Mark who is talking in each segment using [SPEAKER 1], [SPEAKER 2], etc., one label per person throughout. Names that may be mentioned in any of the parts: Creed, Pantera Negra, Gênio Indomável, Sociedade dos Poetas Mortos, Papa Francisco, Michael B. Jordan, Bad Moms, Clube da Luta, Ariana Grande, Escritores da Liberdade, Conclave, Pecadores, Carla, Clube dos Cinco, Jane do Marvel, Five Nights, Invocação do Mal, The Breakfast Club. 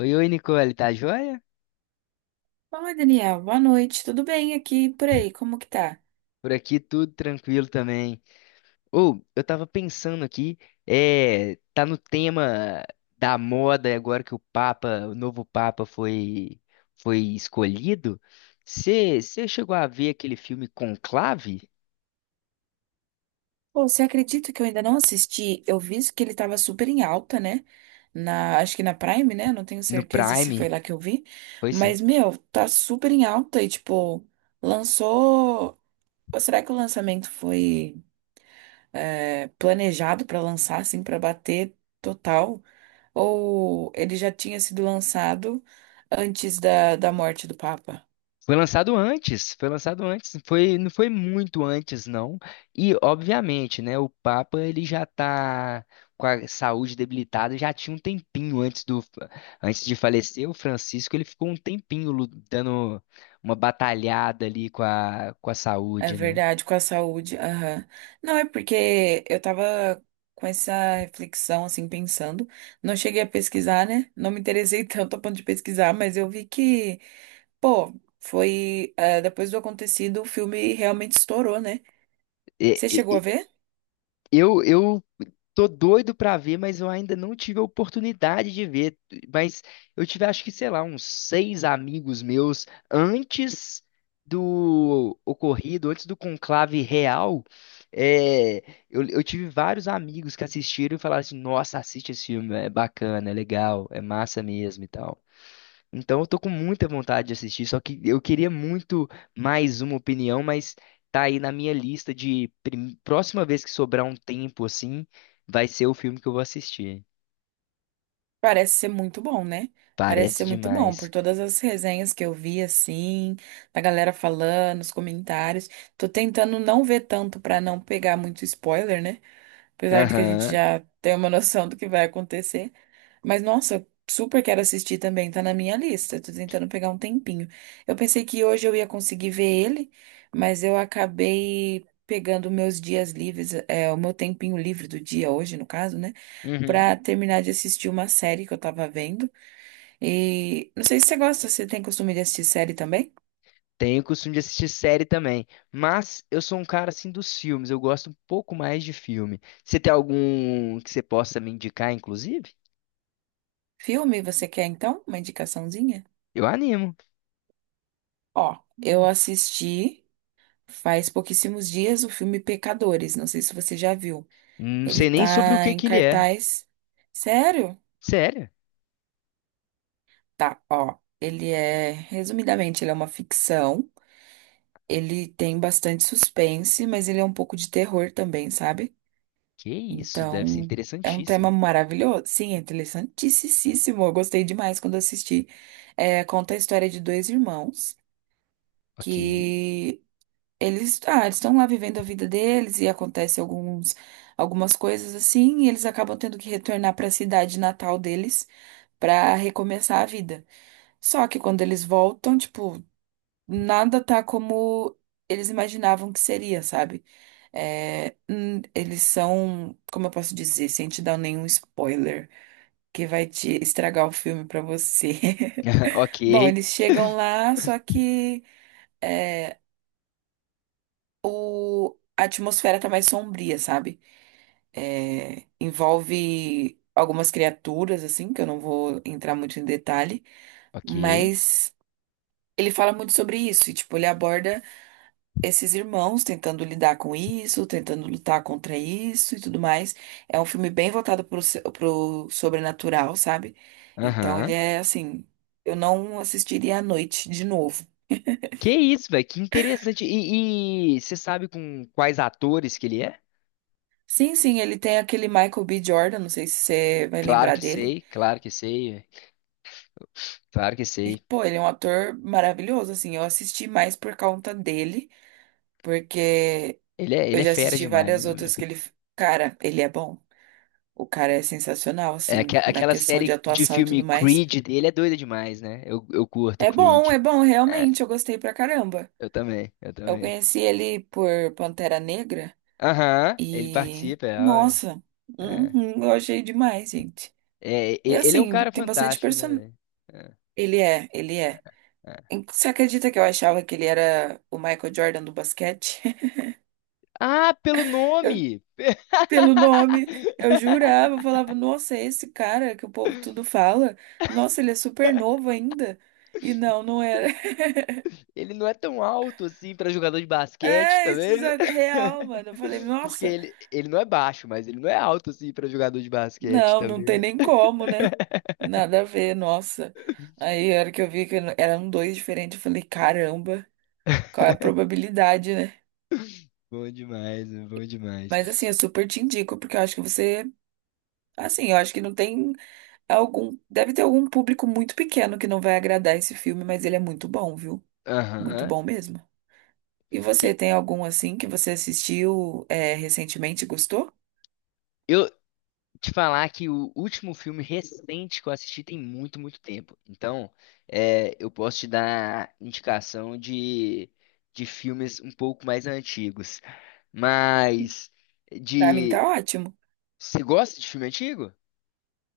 [SPEAKER 1] Oi, oi, Nicole, tá joia?
[SPEAKER 2] Fala, Daniel. Boa noite. Tudo bem aqui e por aí? Como que tá?
[SPEAKER 1] Por aqui tudo tranquilo também. Ou, eu tava pensando aqui, tá no tema da moda agora que o Papa, o novo Papa foi escolhido. Você chegou a ver aquele filme Conclave
[SPEAKER 2] Pô, você acredita que eu ainda não assisti? Eu vi que ele tava super em alta, né? Na, acho que na Prime, né? Não tenho
[SPEAKER 1] no
[SPEAKER 2] certeza se foi
[SPEAKER 1] Prime?
[SPEAKER 2] lá que eu vi.
[SPEAKER 1] Foi sim.
[SPEAKER 2] Mas, meu, tá super em alta e, tipo, lançou. Ou será que o lançamento foi planejado pra lançar, assim, pra bater total? Ou ele já tinha sido lançado antes da morte do Papa?
[SPEAKER 1] Foi lançado antes, foi lançado antes, foi, não foi muito antes, não. E, obviamente, né, o Papa, ele já tá com a saúde debilitada, já tinha um tempinho antes antes de falecer, o Francisco, ele ficou um tempinho dando uma batalhada ali com com a
[SPEAKER 2] É
[SPEAKER 1] saúde, né?
[SPEAKER 2] verdade, com a saúde. Aham. Não, é porque eu tava com essa reflexão, assim, pensando. Não cheguei a pesquisar, né? Não me interessei tanto a ponto de pesquisar, mas eu vi que, pô, foi. Depois do acontecido, o filme realmente estourou, né?
[SPEAKER 1] E-
[SPEAKER 2] Você chegou a
[SPEAKER 1] e-
[SPEAKER 2] ver?
[SPEAKER 1] eu tô doido pra ver, mas eu ainda não tive a oportunidade de ver. Mas eu tive, acho que, sei lá, uns seis amigos meus antes do ocorrido, antes do conclave real. é, eu tive vários amigos que assistiram e falaram assim: Nossa, assiste esse filme, é bacana, é legal, é massa mesmo e tal. Então eu tô com muita vontade de assistir, só que eu queria muito mais uma opinião, mas tá aí na minha lista de próxima vez que sobrar um tempo assim, vai ser o filme que eu vou assistir.
[SPEAKER 2] Parece ser muito bom, né? Parece
[SPEAKER 1] Parece
[SPEAKER 2] ser muito bom, por
[SPEAKER 1] demais.
[SPEAKER 2] todas as resenhas que eu vi, assim, da galera falando, os comentários. Tô tentando não ver tanto pra não pegar muito spoiler, né? Apesar de que a gente
[SPEAKER 1] Aham.
[SPEAKER 2] já tem uma noção do que vai acontecer. Mas, nossa, eu super quero assistir também, tá na minha lista. Tô tentando pegar um tempinho. Eu pensei que hoje eu ia conseguir ver ele, mas eu acabei pegando meus dias livres, o meu tempinho livre do dia hoje, no caso, né?
[SPEAKER 1] Uhum.
[SPEAKER 2] Pra terminar de assistir uma série que eu tava vendo. E não sei se você gosta, você tem costume de assistir série também?
[SPEAKER 1] Tenho o costume de assistir série também, mas eu sou um cara assim dos filmes, eu gosto um pouco mais de filme. Você tem algum que você possa me indicar, inclusive?
[SPEAKER 2] Filme, você quer então? Uma indicaçãozinha?
[SPEAKER 1] Eu animo.
[SPEAKER 2] Ó, eu assisti faz pouquíssimos dias o filme Pecadores, não sei se você já viu.
[SPEAKER 1] Não
[SPEAKER 2] Ele
[SPEAKER 1] sei nem sobre o
[SPEAKER 2] tá
[SPEAKER 1] que
[SPEAKER 2] em
[SPEAKER 1] que ele é.
[SPEAKER 2] cartaz. Sério?
[SPEAKER 1] Sério?
[SPEAKER 2] Tá, ó. Ele é, resumidamente, ele é uma ficção. Ele tem bastante suspense, mas ele é um pouco de terror também, sabe?
[SPEAKER 1] Que isso, deve ser
[SPEAKER 2] Então, é um tema
[SPEAKER 1] interessantíssimo.
[SPEAKER 2] maravilhoso. Sim, é interessantíssimo. Eu gostei demais quando assisti. É, conta a história de dois irmãos
[SPEAKER 1] Ok.
[SPEAKER 2] que eles, ah, eles estão lá vivendo a vida deles e acontece alguns, algumas coisas assim, e eles acabam tendo que retornar para a cidade natal deles para recomeçar a vida. Só que quando eles voltam, tipo, nada tá como eles imaginavam que seria, sabe? Eles são, como eu posso dizer, sem te dar nenhum spoiler, que vai te estragar o filme para você.
[SPEAKER 1] Ok,
[SPEAKER 2] Bom, eles chegam lá, só que é, a atmosfera tá mais sombria, sabe? É, envolve algumas criaturas, assim, que eu não vou entrar muito em detalhe,
[SPEAKER 1] ok.
[SPEAKER 2] mas ele fala muito sobre isso, e, tipo, ele aborda esses irmãos tentando lidar com isso, tentando lutar contra isso e tudo mais. É um filme bem voltado pro, pro sobrenatural, sabe? Então ele
[SPEAKER 1] Aham.
[SPEAKER 2] é assim, eu não assistiria à noite de novo.
[SPEAKER 1] Que isso, velho? Que interessante. E você sabe com quais atores que ele é?
[SPEAKER 2] Sim, sim, ele tem aquele Michael B. Jordan, não sei se você vai lembrar dele.
[SPEAKER 1] Claro que sei, véi, claro que
[SPEAKER 2] E,
[SPEAKER 1] sei.
[SPEAKER 2] pô, ele é um ator maravilhoso, assim. Eu assisti mais por conta dele, porque
[SPEAKER 1] Ele
[SPEAKER 2] eu
[SPEAKER 1] é
[SPEAKER 2] já
[SPEAKER 1] fera
[SPEAKER 2] assisti
[SPEAKER 1] demais,
[SPEAKER 2] várias
[SPEAKER 1] meu, véi.
[SPEAKER 2] outras Cara, ele é bom. O cara é sensacional,
[SPEAKER 1] É,
[SPEAKER 2] assim, na
[SPEAKER 1] aquela
[SPEAKER 2] questão de
[SPEAKER 1] série de
[SPEAKER 2] atuação e
[SPEAKER 1] filme
[SPEAKER 2] tudo mais.
[SPEAKER 1] Creed dele é doida demais, né? Eu curto Creed.
[SPEAKER 2] É bom,
[SPEAKER 1] É,
[SPEAKER 2] realmente. Eu gostei pra caramba.
[SPEAKER 1] eu também, eu
[SPEAKER 2] Eu
[SPEAKER 1] também.
[SPEAKER 2] conheci ele por Pantera Negra
[SPEAKER 1] Aham, ele
[SPEAKER 2] e.
[SPEAKER 1] participa, é, ó,
[SPEAKER 2] Nossa,
[SPEAKER 1] é.
[SPEAKER 2] uhum, eu achei demais, gente.
[SPEAKER 1] É,
[SPEAKER 2] E
[SPEAKER 1] ele é um
[SPEAKER 2] assim,
[SPEAKER 1] cara
[SPEAKER 2] tem bastante
[SPEAKER 1] fantástico, né,
[SPEAKER 2] person...
[SPEAKER 1] velho?
[SPEAKER 2] Ele é, ele é.
[SPEAKER 1] É, é.
[SPEAKER 2] Você acredita que eu achava que ele era o Michael Jordan do basquete?
[SPEAKER 1] Ah, pelo nome!
[SPEAKER 2] Pelo nome. Eu jurava, eu falava, nossa, é esse cara que o povo tudo fala. Nossa, ele é super novo ainda. E não, não era.
[SPEAKER 1] Ele não é tão alto assim pra jogador de basquete, tá
[SPEAKER 2] É, isso
[SPEAKER 1] vendo?
[SPEAKER 2] é real, mano. Eu falei,
[SPEAKER 1] Porque
[SPEAKER 2] nossa,
[SPEAKER 1] ele não é baixo, mas ele não é alto assim pra jogador de basquete,
[SPEAKER 2] não,
[SPEAKER 1] tá
[SPEAKER 2] não tem
[SPEAKER 1] vendo?
[SPEAKER 2] nem como, né? Nada a ver, nossa. Aí, a hora que eu vi que eram dois diferentes, eu falei, caramba, qual é a probabilidade, né?
[SPEAKER 1] Bom demais, meu, bom demais.
[SPEAKER 2] Mas assim, eu super te indico, porque eu acho que você. Assim, eu acho que não tem algum. Deve ter algum público muito pequeno que não vai agradar esse filme, mas ele é muito bom, viu? Muito
[SPEAKER 1] Aham.
[SPEAKER 2] bom mesmo. E
[SPEAKER 1] E
[SPEAKER 2] você, tem algum assim que você assistiu recentemente e gostou?
[SPEAKER 1] Eu te falar que o último filme recente que eu assisti tem muito, muito tempo. Então, eu posso te dar indicação de filmes um pouco mais antigos. Mas
[SPEAKER 2] Pra mim tá
[SPEAKER 1] de.
[SPEAKER 2] ótimo.
[SPEAKER 1] Você gosta de filme antigo?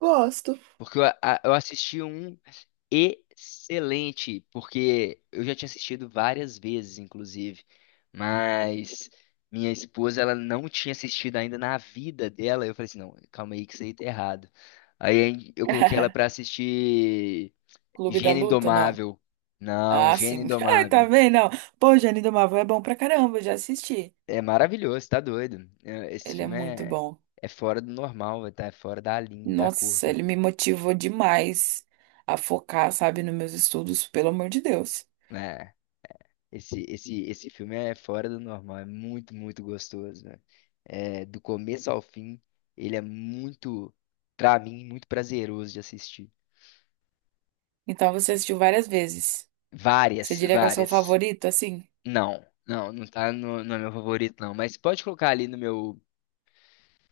[SPEAKER 2] Gosto.
[SPEAKER 1] Porque eu, eu assisti um excelente, porque eu já tinha assistido várias vezes, inclusive, mas minha esposa ela não tinha assistido ainda na vida dela. Eu falei assim, não, calma aí que isso aí tá errado. Eu coloquei ela pra assistir
[SPEAKER 2] Clube da
[SPEAKER 1] Gênio
[SPEAKER 2] Luta, não.
[SPEAKER 1] Indomável. Não,
[SPEAKER 2] Ah,
[SPEAKER 1] Gênio
[SPEAKER 2] sim. Ai, tá
[SPEAKER 1] Indomável.
[SPEAKER 2] vendo? Não. Pô, Jane do Marvel é bom pra caramba, eu já assisti.
[SPEAKER 1] É maravilhoso, tá doido. É, esse
[SPEAKER 2] Ele é
[SPEAKER 1] filme
[SPEAKER 2] muito
[SPEAKER 1] é,
[SPEAKER 2] bom.
[SPEAKER 1] é fora do normal, tá? É fora da linha, da
[SPEAKER 2] Nossa,
[SPEAKER 1] curva.
[SPEAKER 2] ele me motivou demais a focar, sabe, nos meus estudos, pelo amor de Deus.
[SPEAKER 1] Né? Esse filme é fora do normal, é muito, muito gostoso, velho. É, do começo ao fim, ele é muito, pra mim, muito prazeroso de assistir.
[SPEAKER 2] Então você assistiu várias vezes. Você
[SPEAKER 1] Várias,
[SPEAKER 2] diria que é o seu
[SPEAKER 1] várias.
[SPEAKER 2] favorito, assim?
[SPEAKER 1] Não, não, não tá no meu favorito, não. Mas pode colocar ali no meu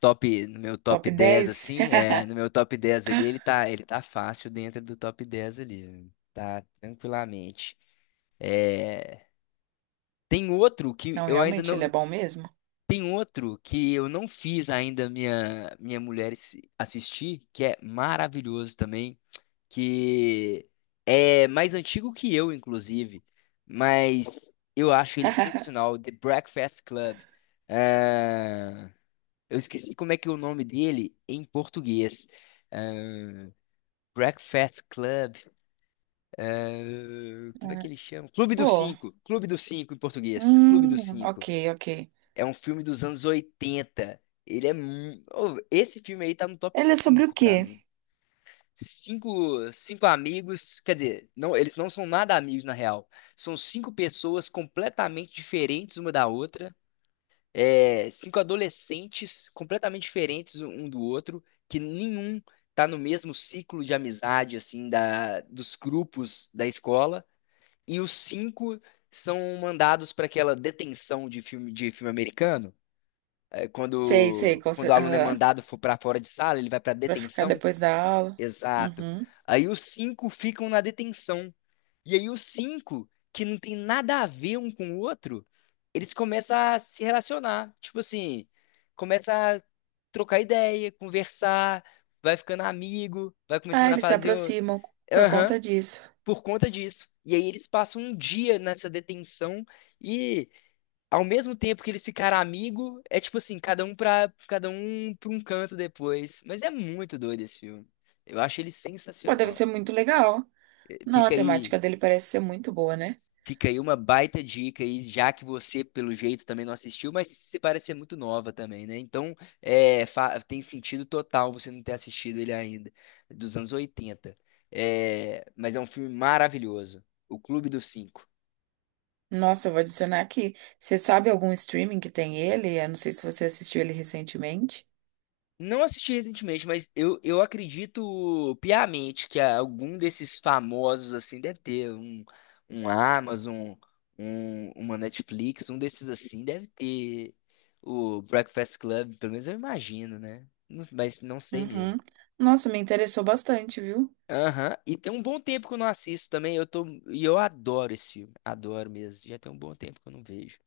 [SPEAKER 1] top, no meu
[SPEAKER 2] Top
[SPEAKER 1] top 10
[SPEAKER 2] 10?
[SPEAKER 1] assim. É, no meu top 10 ali, ele tá fácil dentro do top 10 ali. Tá tranquilamente. Tem outro que
[SPEAKER 2] Não,
[SPEAKER 1] eu ainda
[SPEAKER 2] realmente, ele é
[SPEAKER 1] não.
[SPEAKER 2] bom mesmo.
[SPEAKER 1] Tem outro que eu não fiz ainda minha mulher assistir, que é maravilhoso também, que é mais antigo que eu, inclusive, mas eu acho ele sensacional, The Breakfast Club. Ah, eu esqueci como é que é o nome dele em português. Ah, Breakfast Club. Ah, como é que
[SPEAKER 2] É.
[SPEAKER 1] ele chama? Clube dos
[SPEAKER 2] Pô,
[SPEAKER 1] Cinco. Clube dos Cinco em português. Clube dos
[SPEAKER 2] hum, ok,
[SPEAKER 1] Cinco.
[SPEAKER 2] ok.
[SPEAKER 1] É um filme dos anos 80. Ele é. Ô, esse filme aí tá no top
[SPEAKER 2] Ele é sobre o
[SPEAKER 1] 5 pra
[SPEAKER 2] quê?
[SPEAKER 1] mim. Cinco, cinco amigos, quer dizer, não, eles não são nada amigos na real. São cinco pessoas completamente diferentes uma da outra. É, cinco adolescentes completamente diferentes um do outro, que nenhum tá no mesmo ciclo de amizade, assim, dos grupos da escola. E os cinco são mandados para aquela detenção de filme americano.
[SPEAKER 2] Sei, sei, com
[SPEAKER 1] Quando o
[SPEAKER 2] cer-
[SPEAKER 1] aluno é
[SPEAKER 2] aham,
[SPEAKER 1] mandado for para fora de sala, ele vai para
[SPEAKER 2] pra ficar
[SPEAKER 1] detenção?
[SPEAKER 2] depois da aula.
[SPEAKER 1] Exato.
[SPEAKER 2] Uhum.
[SPEAKER 1] Aí os cinco ficam na detenção. E aí os cinco, que não tem nada a ver um com o outro, eles começam a se relacionar. Tipo assim, começa a trocar ideia, conversar, vai ficando amigo, vai começando
[SPEAKER 2] Ah,
[SPEAKER 1] a
[SPEAKER 2] eles se
[SPEAKER 1] fazer o...
[SPEAKER 2] aproximam por
[SPEAKER 1] Aham,
[SPEAKER 2] conta disso.
[SPEAKER 1] por conta disso. E aí eles passam um dia nessa detenção e ao mesmo tempo que eles ficaram amigos, é tipo assim, cada um pra um canto depois. Mas é muito doido esse filme. Eu acho ele
[SPEAKER 2] Pô, deve
[SPEAKER 1] sensacional.
[SPEAKER 2] ser muito legal.
[SPEAKER 1] Eh,
[SPEAKER 2] Não, a
[SPEAKER 1] Fica aí,
[SPEAKER 2] temática dele parece ser muito boa, né?
[SPEAKER 1] fica aí uma baita dica aí, já que você, pelo jeito, também não assistiu, mas você parece ser muito nova também, né? Então, tem sentido total você não ter assistido ele ainda, dos anos 80. É, mas é um filme maravilhoso. O Clube dos Cinco.
[SPEAKER 2] Nossa, eu vou adicionar aqui. Você sabe algum streaming que tem ele? Eu não sei se você assistiu ele recentemente.
[SPEAKER 1] Não assisti recentemente, mas eu acredito piamente que algum desses famosos, assim, deve ter um, um Amazon, um, uma Netflix, um desses assim, deve ter o Breakfast Club, pelo menos eu imagino, né? Mas não sei
[SPEAKER 2] Uhum.
[SPEAKER 1] mesmo.
[SPEAKER 2] Nossa, me interessou bastante, viu?
[SPEAKER 1] Aham. E tem um bom tempo que eu não assisto também, eu tô, e eu adoro esse filme, adoro mesmo, já tem um bom tempo que eu não vejo.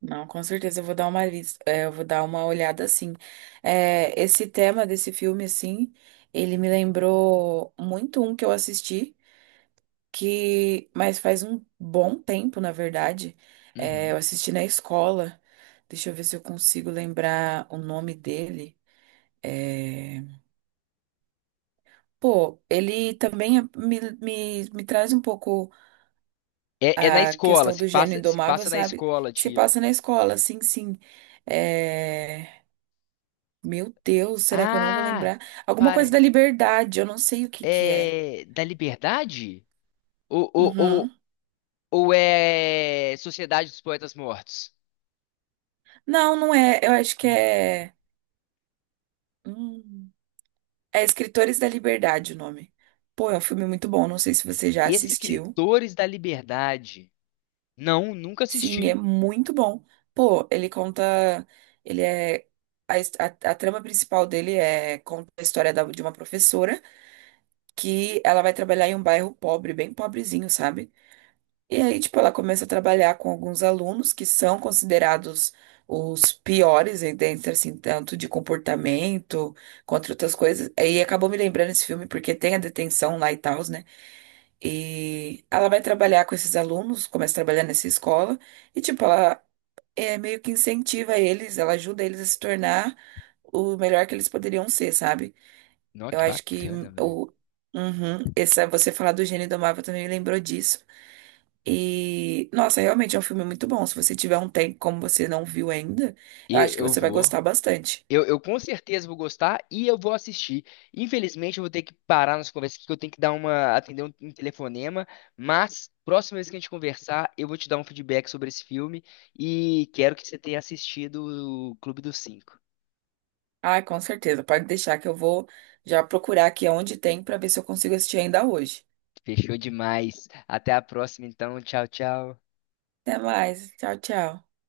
[SPEAKER 2] Não, com certeza eu vou dar uma lis- é, eu vou dar uma olhada assim. É, esse tema desse filme, assim, ele me lembrou muito um que eu assisti, que, mas faz um bom tempo, na verdade. É,
[SPEAKER 1] Uhum.
[SPEAKER 2] eu assisti na escola. Deixa eu ver se eu consigo lembrar o nome dele. É... Pô, ele também me traz um pouco
[SPEAKER 1] É, é na
[SPEAKER 2] a
[SPEAKER 1] escola,
[SPEAKER 2] questão
[SPEAKER 1] se
[SPEAKER 2] do gênio
[SPEAKER 1] passa, se
[SPEAKER 2] indomável,
[SPEAKER 1] passa na
[SPEAKER 2] sabe?
[SPEAKER 1] escola,
[SPEAKER 2] Se
[SPEAKER 1] tipo.
[SPEAKER 2] passa na escola, sim, sim. É... Meu Deus, será que eu não vou
[SPEAKER 1] Ah!
[SPEAKER 2] lembrar? Alguma coisa da liberdade, eu não sei o que que é.
[SPEAKER 1] É, da Liberdade? Ou, ou, ou,
[SPEAKER 2] Uhum.
[SPEAKER 1] ou é Sociedade dos Poetas Mortos?
[SPEAKER 2] Não, não é. Eu acho que é. hum, É Escritores da Liberdade o nome. Pô, é um filme muito bom, não sei se você já assistiu.
[SPEAKER 1] Escritores da Liberdade. Não, nunca
[SPEAKER 2] Sim, é
[SPEAKER 1] assisti.
[SPEAKER 2] muito bom. Pô, ele conta. Ele é. A, his- a, a trama principal dele é conta a história de uma professora que ela vai trabalhar em um bairro pobre, bem pobrezinho, sabe? E aí, tipo, ela começa a trabalhar com alguns alunos que são considerados os piores, e dentro, assim, tanto de comportamento quanto outras coisas. E acabou me lembrando esse filme porque tem a detenção lá e tal, né? E ela vai trabalhar com esses alunos, começa a trabalhar nessa escola. E, tipo, ela meio que incentiva eles, ela ajuda eles a se tornar o melhor que eles poderiam ser, sabe?
[SPEAKER 1] Não,
[SPEAKER 2] Eu
[SPEAKER 1] que
[SPEAKER 2] acho que
[SPEAKER 1] bacana, velho.
[SPEAKER 2] o uhum, Essa você falar do Gênio Indomável também me lembrou disso. E nossa, realmente é um filme muito bom. Se você tiver um tempo como você não viu ainda, eu
[SPEAKER 1] E
[SPEAKER 2] acho que
[SPEAKER 1] eu
[SPEAKER 2] você vai
[SPEAKER 1] vou.
[SPEAKER 2] gostar bastante.
[SPEAKER 1] Eu com certeza vou gostar e eu vou assistir. Infelizmente, eu vou ter que parar nossa conversa aqui, que eu tenho que dar uma, atender um telefonema. Mas, próxima vez que a gente conversar, eu vou te dar um feedback sobre esse filme e quero que você tenha assistido o Clube dos Cinco.
[SPEAKER 2] Ah, com certeza. Pode deixar que eu vou já procurar aqui onde tem pra ver se eu consigo assistir ainda hoje.
[SPEAKER 1] Fechou demais. Até a próxima, então. Tchau, tchau.
[SPEAKER 2] Até mais. Tchau, tchau.